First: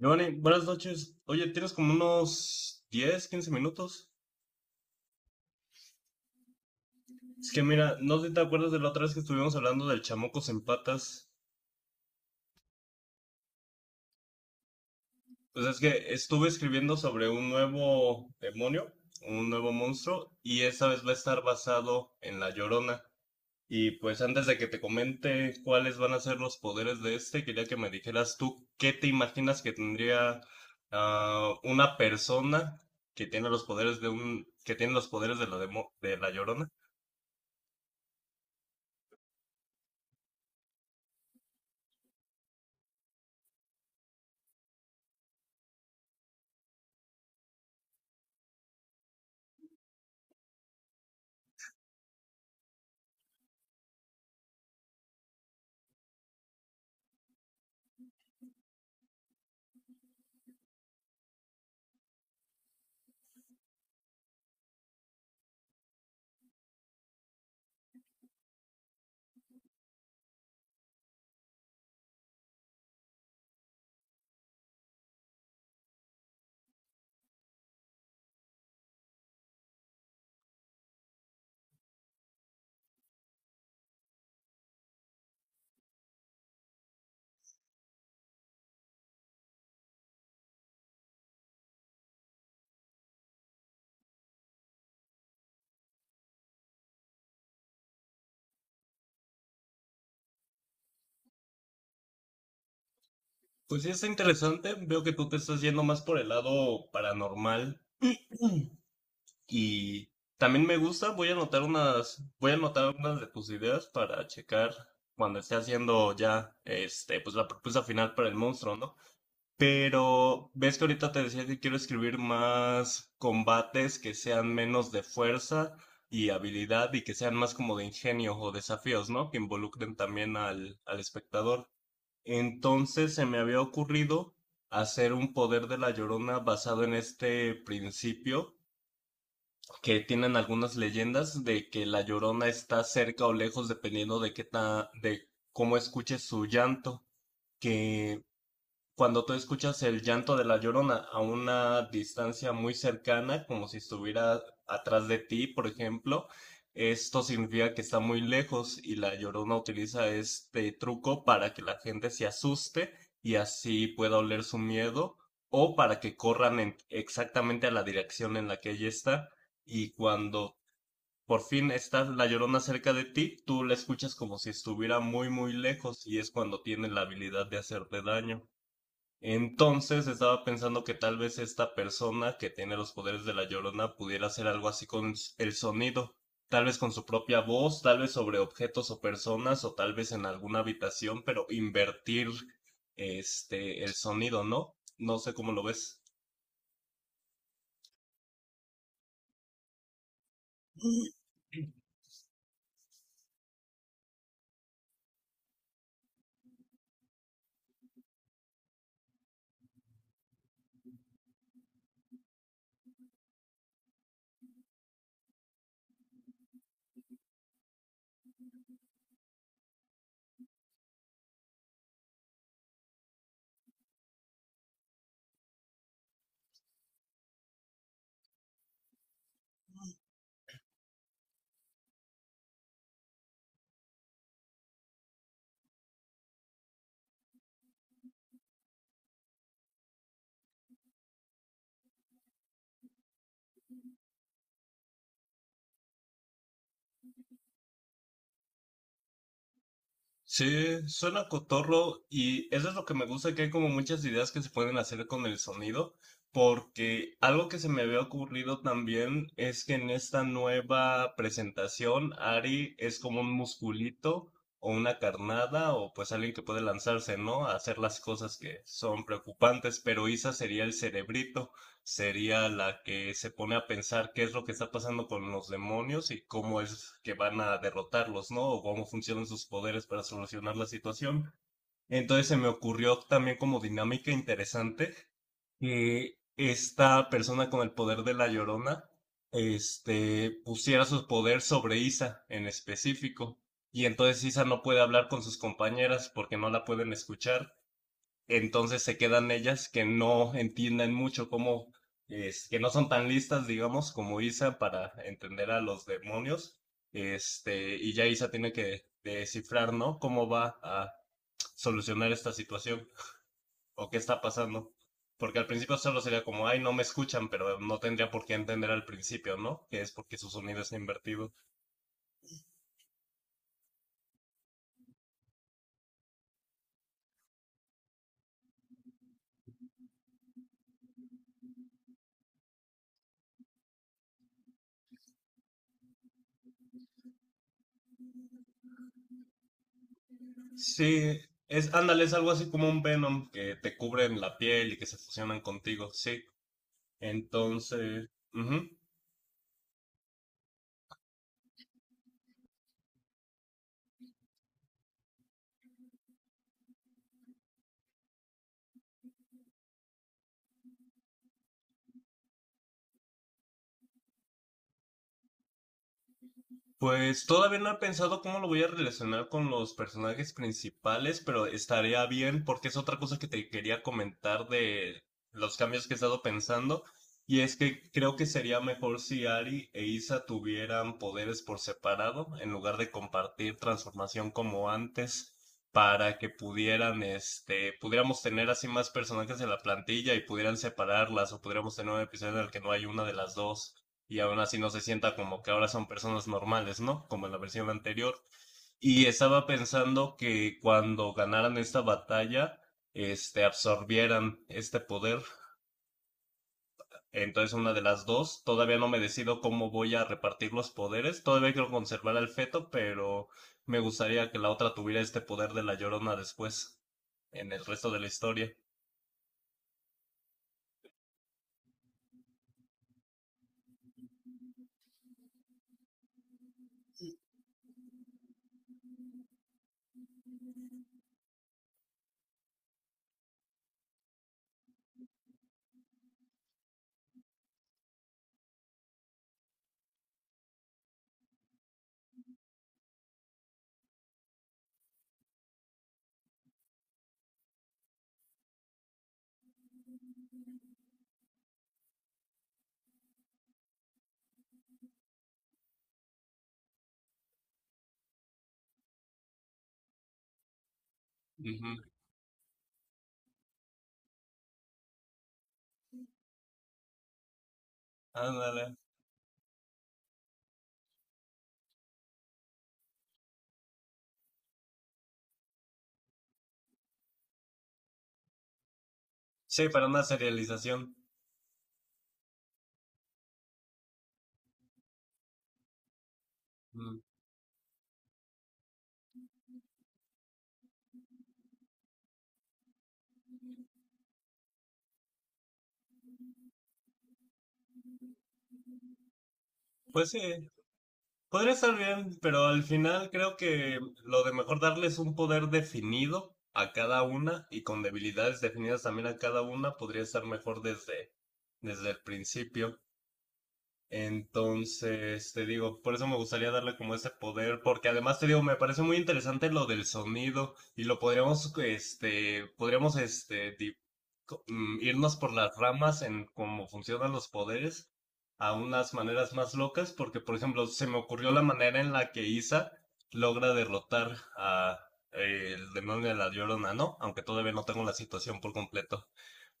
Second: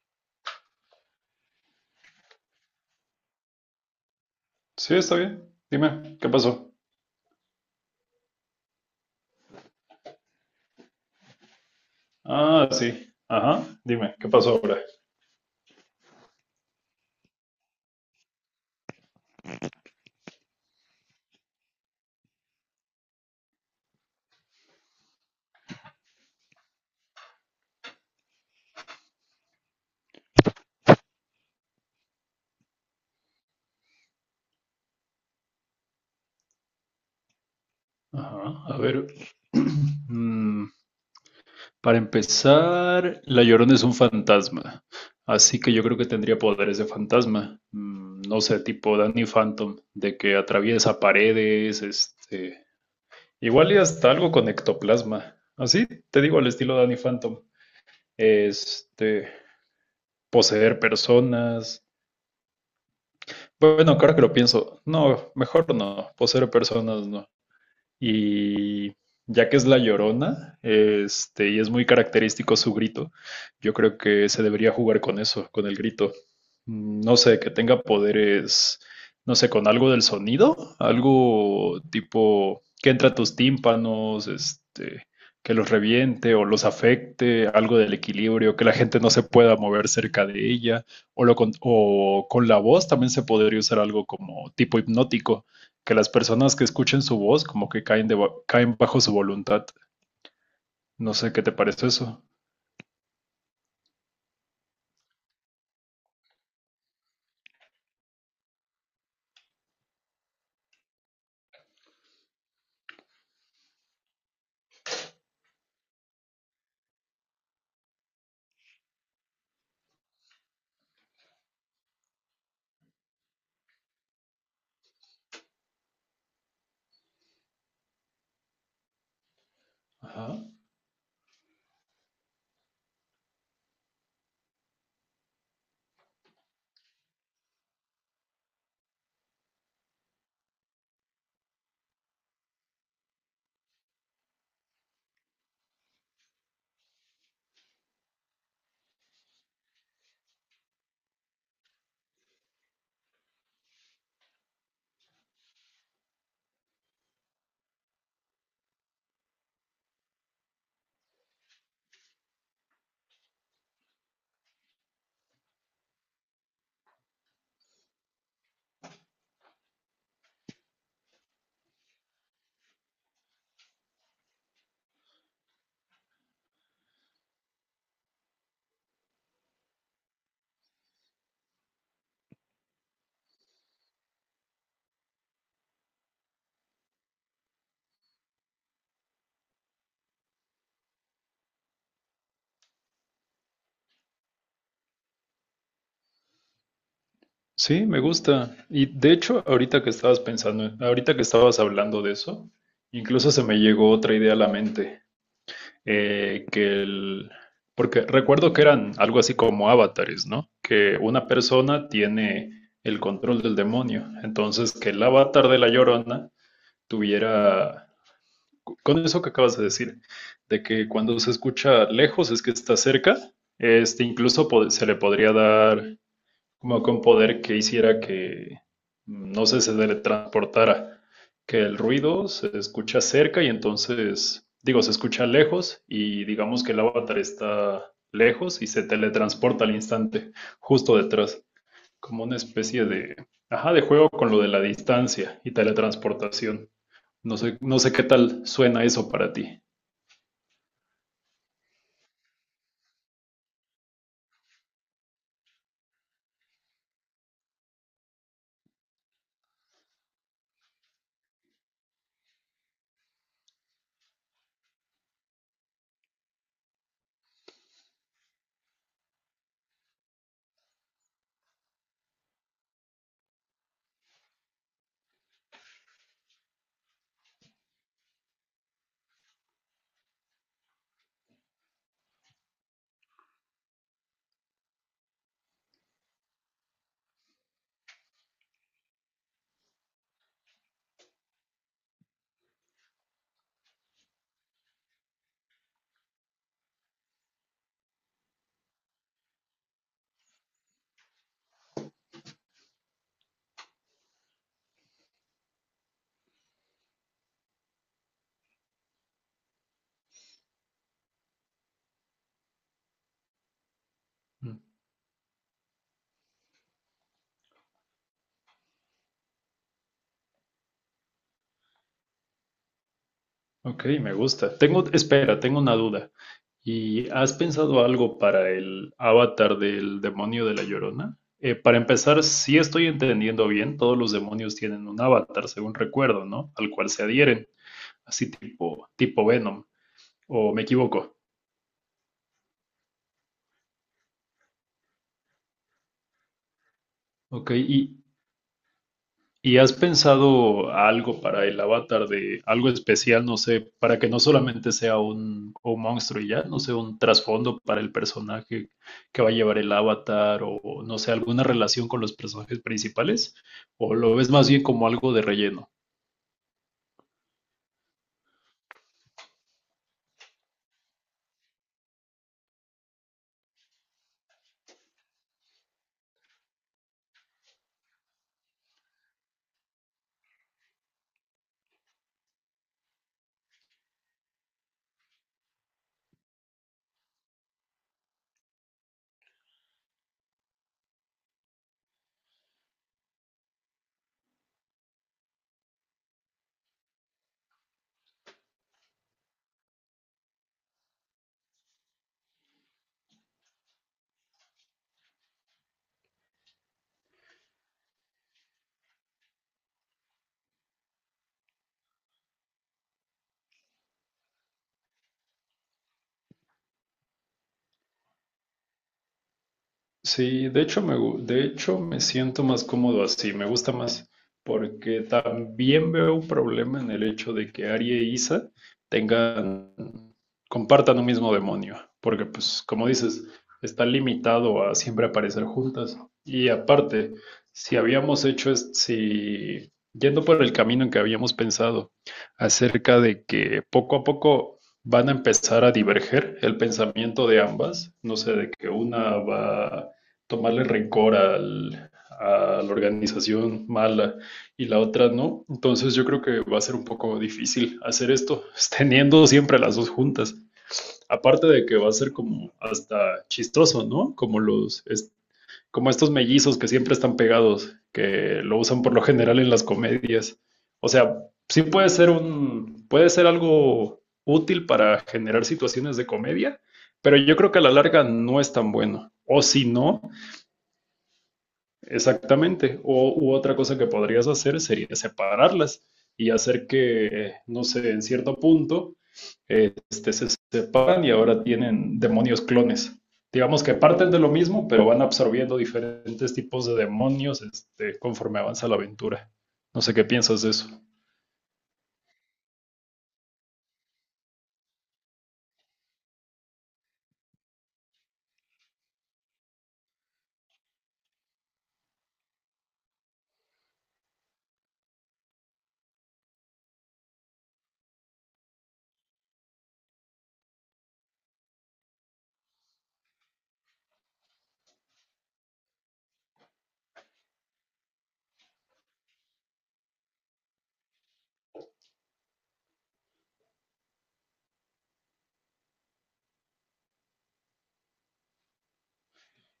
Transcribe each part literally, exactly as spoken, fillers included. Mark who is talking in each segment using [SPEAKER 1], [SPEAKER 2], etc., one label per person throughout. [SPEAKER 1] Giovanni, buenas noches. Oye, tienes como unos diez, quince minutos.
[SPEAKER 2] Sí, está bien. Dime, ¿qué pasó?
[SPEAKER 1] Es que mira, no sé si te acuerdas de la otra vez que estuvimos hablando del chamocos en patas.
[SPEAKER 2] Ah, sí. Ajá. Dime, ¿qué pasó ahora?
[SPEAKER 1] Pues es que estuve escribiendo sobre un nuevo demonio, un nuevo monstruo, y esta vez va a estar basado en la Llorona. Y pues antes de que te comente cuáles van a ser los poderes de este, quería que me dijeras tú qué te imaginas que tendría ah, una persona que tiene los poderes de un, que tiene los poderes de la demo- de la Llorona.
[SPEAKER 2] Ajá. A ver. Mm, para empezar, la Llorona es un fantasma. Así que yo creo que tendría poderes de fantasma. Mm, no sé, tipo Danny Phantom, de que atraviesa paredes, este. Igual y hasta algo con ectoplasma. Así, te digo, al estilo Danny Phantom. Este. Poseer personas. Bueno, claro que lo pienso. No, mejor no. Por ser personas no. Y ya que es la Llorona, este, y es muy característico su grito, yo creo que se debería jugar con eso, con el grito. Mm, No sé, que tenga poderes, no sé, con algo del sonido, algo tipo que entra a tus tímpanos, este, que los reviente o los afecte, algo del equilibrio, que la gente no se pueda mover cerca de ella, o, lo con, o con la voz también se podría usar algo como tipo hipnótico, que las personas que escuchen su voz como que caen, de, caen bajo su voluntad. No sé qué te parece eso.
[SPEAKER 1] Pues sí, está interesante. Veo que tú te estás yendo más por el lado paranormal. Mm. Y también me gusta. Voy a anotar unas, voy a anotar unas de tus ideas para checar cuando esté haciendo ya, este, pues la propuesta final para el monstruo, ¿no? Pero ves que ahorita te decía que quiero escribir más combates que sean menos de fuerza y habilidad y que sean más como de ingenio o desafíos, ¿no? Que involucren también
[SPEAKER 2] Ajá.
[SPEAKER 1] al, al espectador. Entonces se me había ocurrido hacer un poder de la Llorona basado en este principio que tienen algunas leyendas de que la Llorona está cerca o lejos dependiendo de qué ta- de cómo escuches su llanto, que cuando tú escuchas el llanto de la llorona a una distancia muy cercana, como si estuviera atrás de ti, por ejemplo, esto significa que está muy lejos y la llorona utiliza este truco para que la gente se asuste y así pueda oler su miedo o para que corran en- exactamente a la dirección en la que ella está y cuando por fin está la llorona cerca de ti, tú la escuchas como si estuviera muy muy lejos y es cuando tiene la habilidad de hacerte daño. Entonces estaba pensando que tal vez esta persona que tiene los poderes de la Llorona pudiera hacer algo así con s- el sonido, tal vez con su propia voz, tal vez sobre objetos o personas, o tal vez en alguna habitación, pero invertir este el sonido, ¿no? No sé cómo lo ves.
[SPEAKER 2] Sí, me gusta. Y de hecho, ahorita que estabas pensando, ahorita que estabas hablando de eso, incluso se me llegó otra idea a la mente, eh, que el... Porque recuerdo que eran algo así como avatares, ¿no? Que una persona tiene el control del demonio. Entonces, que el avatar de la Llorona tuviera, con eso que acabas de decir, de que cuando se escucha lejos es que está cerca, este incluso pod- se le podría dar como con poder que hiciera que, no sé, se teletransportara, que el ruido se escucha cerca y entonces, digo, se escucha lejos y digamos que el avatar está lejos y se teletransporta al instante, justo detrás, como una especie de, ajá, de juego con lo de la distancia y teletransportación. No sé, no sé qué tal suena eso para ti.
[SPEAKER 1] Sí, suena cotorro y eso es lo que me gusta, que hay como muchas ideas que se pueden hacer con el sonido, porque algo que se me había ocurrido también es que en esta nueva presentación Ari es como un musculito o una carnada o pues alguien que puede lanzarse, ¿no? A hacer las cosas que son preocupantes, pero Isa sería el cerebrito, sería la que se pone a pensar qué es lo que está pasando con los demonios y cómo es que van a derrotarlos, ¿no? O cómo funcionan sus poderes para solucionar la situación. Entonces se me ocurrió también como dinámica interesante que esta persona con el poder de la Llorona, este, pusiera su poder sobre Isa en específico. Y entonces Isa no puede hablar con sus compañeras porque no la pueden escuchar, entonces se quedan ellas que no entienden mucho cómo, es, que no son tan listas, digamos, como Isa para entender a los demonios. Este, y ya Isa tiene que descifrar, ¿no? Cómo va a solucionar esta situación o qué está
[SPEAKER 2] Mm.
[SPEAKER 1] pasando. Porque al principio solo sería como, ay, no me escuchan, pero no tendría por qué entender al principio, ¿no? Que es porque su sonido está invertido.
[SPEAKER 2] Ok, me gusta. Tengo, espera, tengo una duda. ¿Y has pensado algo para el avatar del demonio de la Llorona? Eh, para empezar, si estoy entendiendo bien, todos los demonios tienen un avatar, según recuerdo, ¿no? Al cual se adhieren, así tipo, tipo Venom, o me equivoco.
[SPEAKER 1] Sí, es, ándale, es algo así como un Venom que te cubre en la piel y que se fusionan contigo, sí.
[SPEAKER 2] Ok, ¿y
[SPEAKER 1] Entonces, ujú.
[SPEAKER 2] ¿Y has pensado algo para el avatar de algo especial, no sé, para que no solamente sea un, un monstruo y ya, no sé, un trasfondo para el personaje que va a llevar el avatar o no sé, alguna relación con los personajes principales? ¿O lo ves más bien como algo de relleno?
[SPEAKER 1] Pues todavía no he pensado cómo lo voy a relacionar con los personajes principales, pero estaría bien porque es otra cosa que te quería comentar de los cambios que he estado pensando. Y es que creo que sería mejor si Ari e Isa tuvieran poderes por separado, en lugar de compartir transformación como antes, para que pudieran, este, pudiéramos tener así más personajes en la plantilla y pudieran separarlas, o pudiéramos tener un episodio en el que no hay una de las dos. Y aún así no se sienta como que ahora son personas normales, ¿no? Como en la versión anterior. Y estaba pensando que cuando ganaran esta batalla, este, absorbieran este poder. Entonces una de las dos, todavía no me decido cómo voy a repartir los poderes, todavía quiero conservar al feto, pero me gustaría que la otra tuviera este poder de la Llorona después, en el resto de la historia.
[SPEAKER 2] Sí, de hecho me, gu- de hecho me siento más cómodo así, me gusta más, porque también veo un problema en el hecho de que Ari e Isa tengan, compartan un mismo demonio, porque pues como dices, está limitado a siempre aparecer juntas. Y aparte, si habíamos hecho, es- si yendo por el camino en que habíamos pensado acerca de que poco a poco van a empezar a diverger el pensamiento de ambas, no sé, de que una va tomarle rencor al, a la organización mala y la otra no. Entonces yo creo que va a ser un poco difícil hacer esto, teniendo siempre las dos juntas. Aparte de
[SPEAKER 1] Ujú.
[SPEAKER 2] que va a ser como hasta chistoso, ¿no? Como los es- como estos mellizos que siempre están pegados, que lo
[SPEAKER 1] Ándale.
[SPEAKER 2] usan por lo general en las comedias. O sea, sí puede ser un, puede ser algo útil para generar situaciones de comedia, pero yo creo que a la larga no es tan bueno. O si
[SPEAKER 1] Sí, para
[SPEAKER 2] no,
[SPEAKER 1] una serialización.
[SPEAKER 2] exactamente. O, u otra cosa que podrías hacer sería separarlas y hacer
[SPEAKER 1] Mm.
[SPEAKER 2] que, no sé, en cierto punto, eh, este, se separan y ahora tienen demonios clones. Digamos que parten de lo mismo, pero van absorbiendo diferentes tipos de demonios, este, conforme avanza la aventura. No sé qué
[SPEAKER 1] Pues
[SPEAKER 2] piensas de
[SPEAKER 1] sí,
[SPEAKER 2] eso.
[SPEAKER 1] podría estar bien, pero al final creo que lo de mejor darles un poder definido a cada una y con debilidades definidas también a cada una podría estar mejor desde, desde el principio. Entonces, te digo, por eso me gustaría darle como ese poder, porque además te digo, me parece muy interesante lo del sonido y lo podríamos, este, podríamos, este, di- co- mm, irnos por las ramas en cómo funcionan los poderes a unas maneras más locas, porque por ejemplo, se me ocurrió la manera en la que Isa logra derrotar a eh, el demonio de la Llorona, ¿no? Aunque todavía no tengo la situación por completo,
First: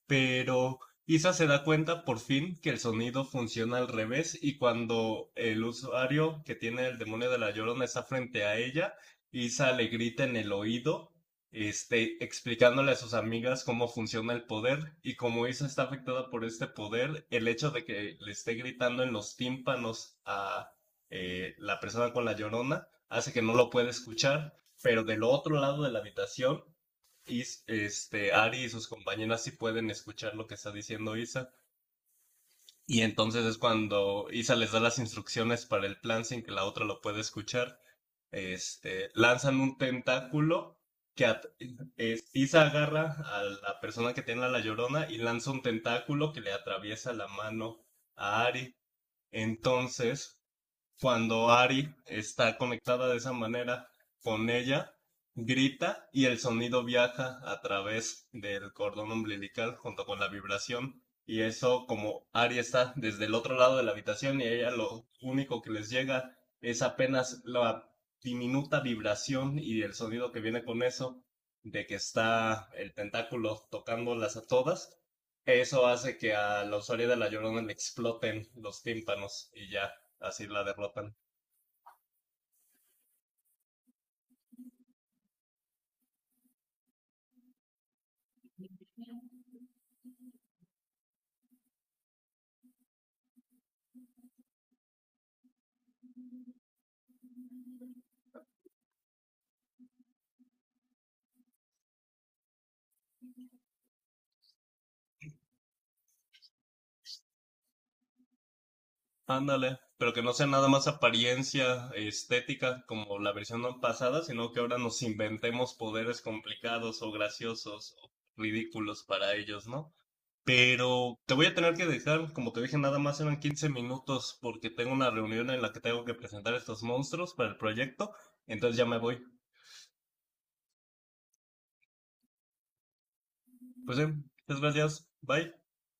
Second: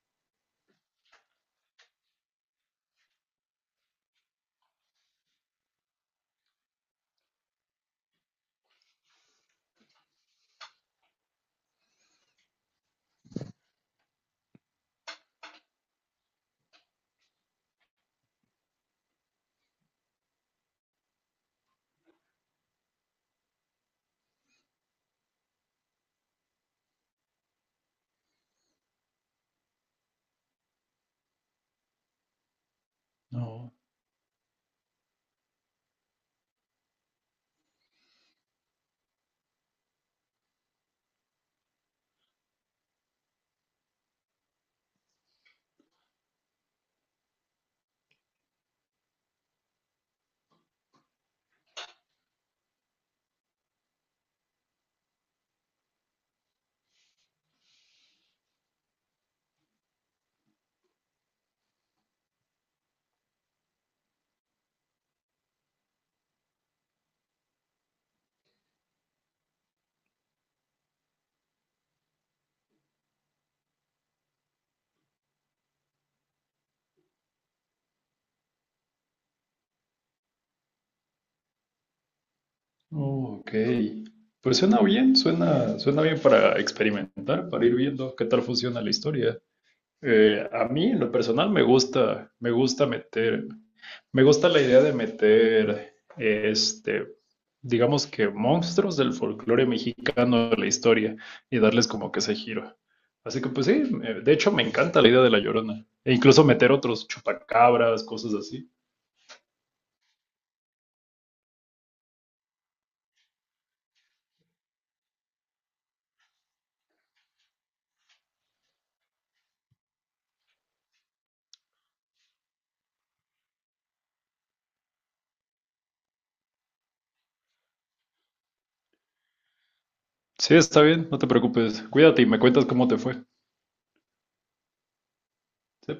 [SPEAKER 1] pero Isa se da cuenta por fin que el sonido funciona al revés y cuando el usuario que tiene el demonio de la Llorona está frente a ella, Isa le grita en el oído, este, explicándole a sus amigas cómo funciona el poder y como Isa está afectada por este poder, el hecho de que le esté gritando en los tímpanos a eh, la persona con la Llorona hace que no lo pueda escuchar, pero del otro lado de la habitación. y este, Ari y sus compañeras sí pueden escuchar lo que está diciendo Isa. Y entonces es
[SPEAKER 2] No.
[SPEAKER 1] cuando Isa les da las instrucciones para el plan sin que la otra lo pueda escuchar. Este, lanzan un tentáculo que at- es- Isa agarra a la persona que tiene a la llorona y lanza un tentáculo que le atraviesa la mano a Ari. Entonces, cuando Ari está conectada de esa manera con ella, grita y el sonido viaja a través del cordón umbilical junto con la vibración. Y eso, como Ari está desde el otro lado de la habitación y a ella lo único que les llega es apenas la diminuta vibración y el sonido que viene con eso, de que está el tentáculo tocándolas a todas, eso hace que a la usuaria de la Llorona le exploten los tímpanos y ya, así la derrotan.
[SPEAKER 2] Oh, ok. Pues suena bien, suena, suena bien para experimentar, para ir viendo qué tal funciona la historia. Eh, a mí, en lo personal, me gusta, me gusta meter, me gusta la idea de meter, este, digamos que monstruos del folclore mexicano a la historia y darles como que ese giro. Así que, pues sí, eh, de hecho me encanta la idea de La Llorona. E incluso meter otros chupacabras, cosas así.
[SPEAKER 1] Ándale, pero que no sea nada más apariencia estética como la versión pasada, sino que ahora nos inventemos poderes complicados o graciosos o ridículos para ellos, ¿no? Pero te voy a tener que dejar, como te dije, nada más eran quince minutos porque tengo una reunión en la que tengo que presentar estos monstruos para el proyecto, entonces ya me voy.
[SPEAKER 2] Sí, está bien, no te preocupes. Cuídate y me cuentas cómo te fue.
[SPEAKER 1] Pues sí, muchas gracias, bye.
[SPEAKER 2] Sí.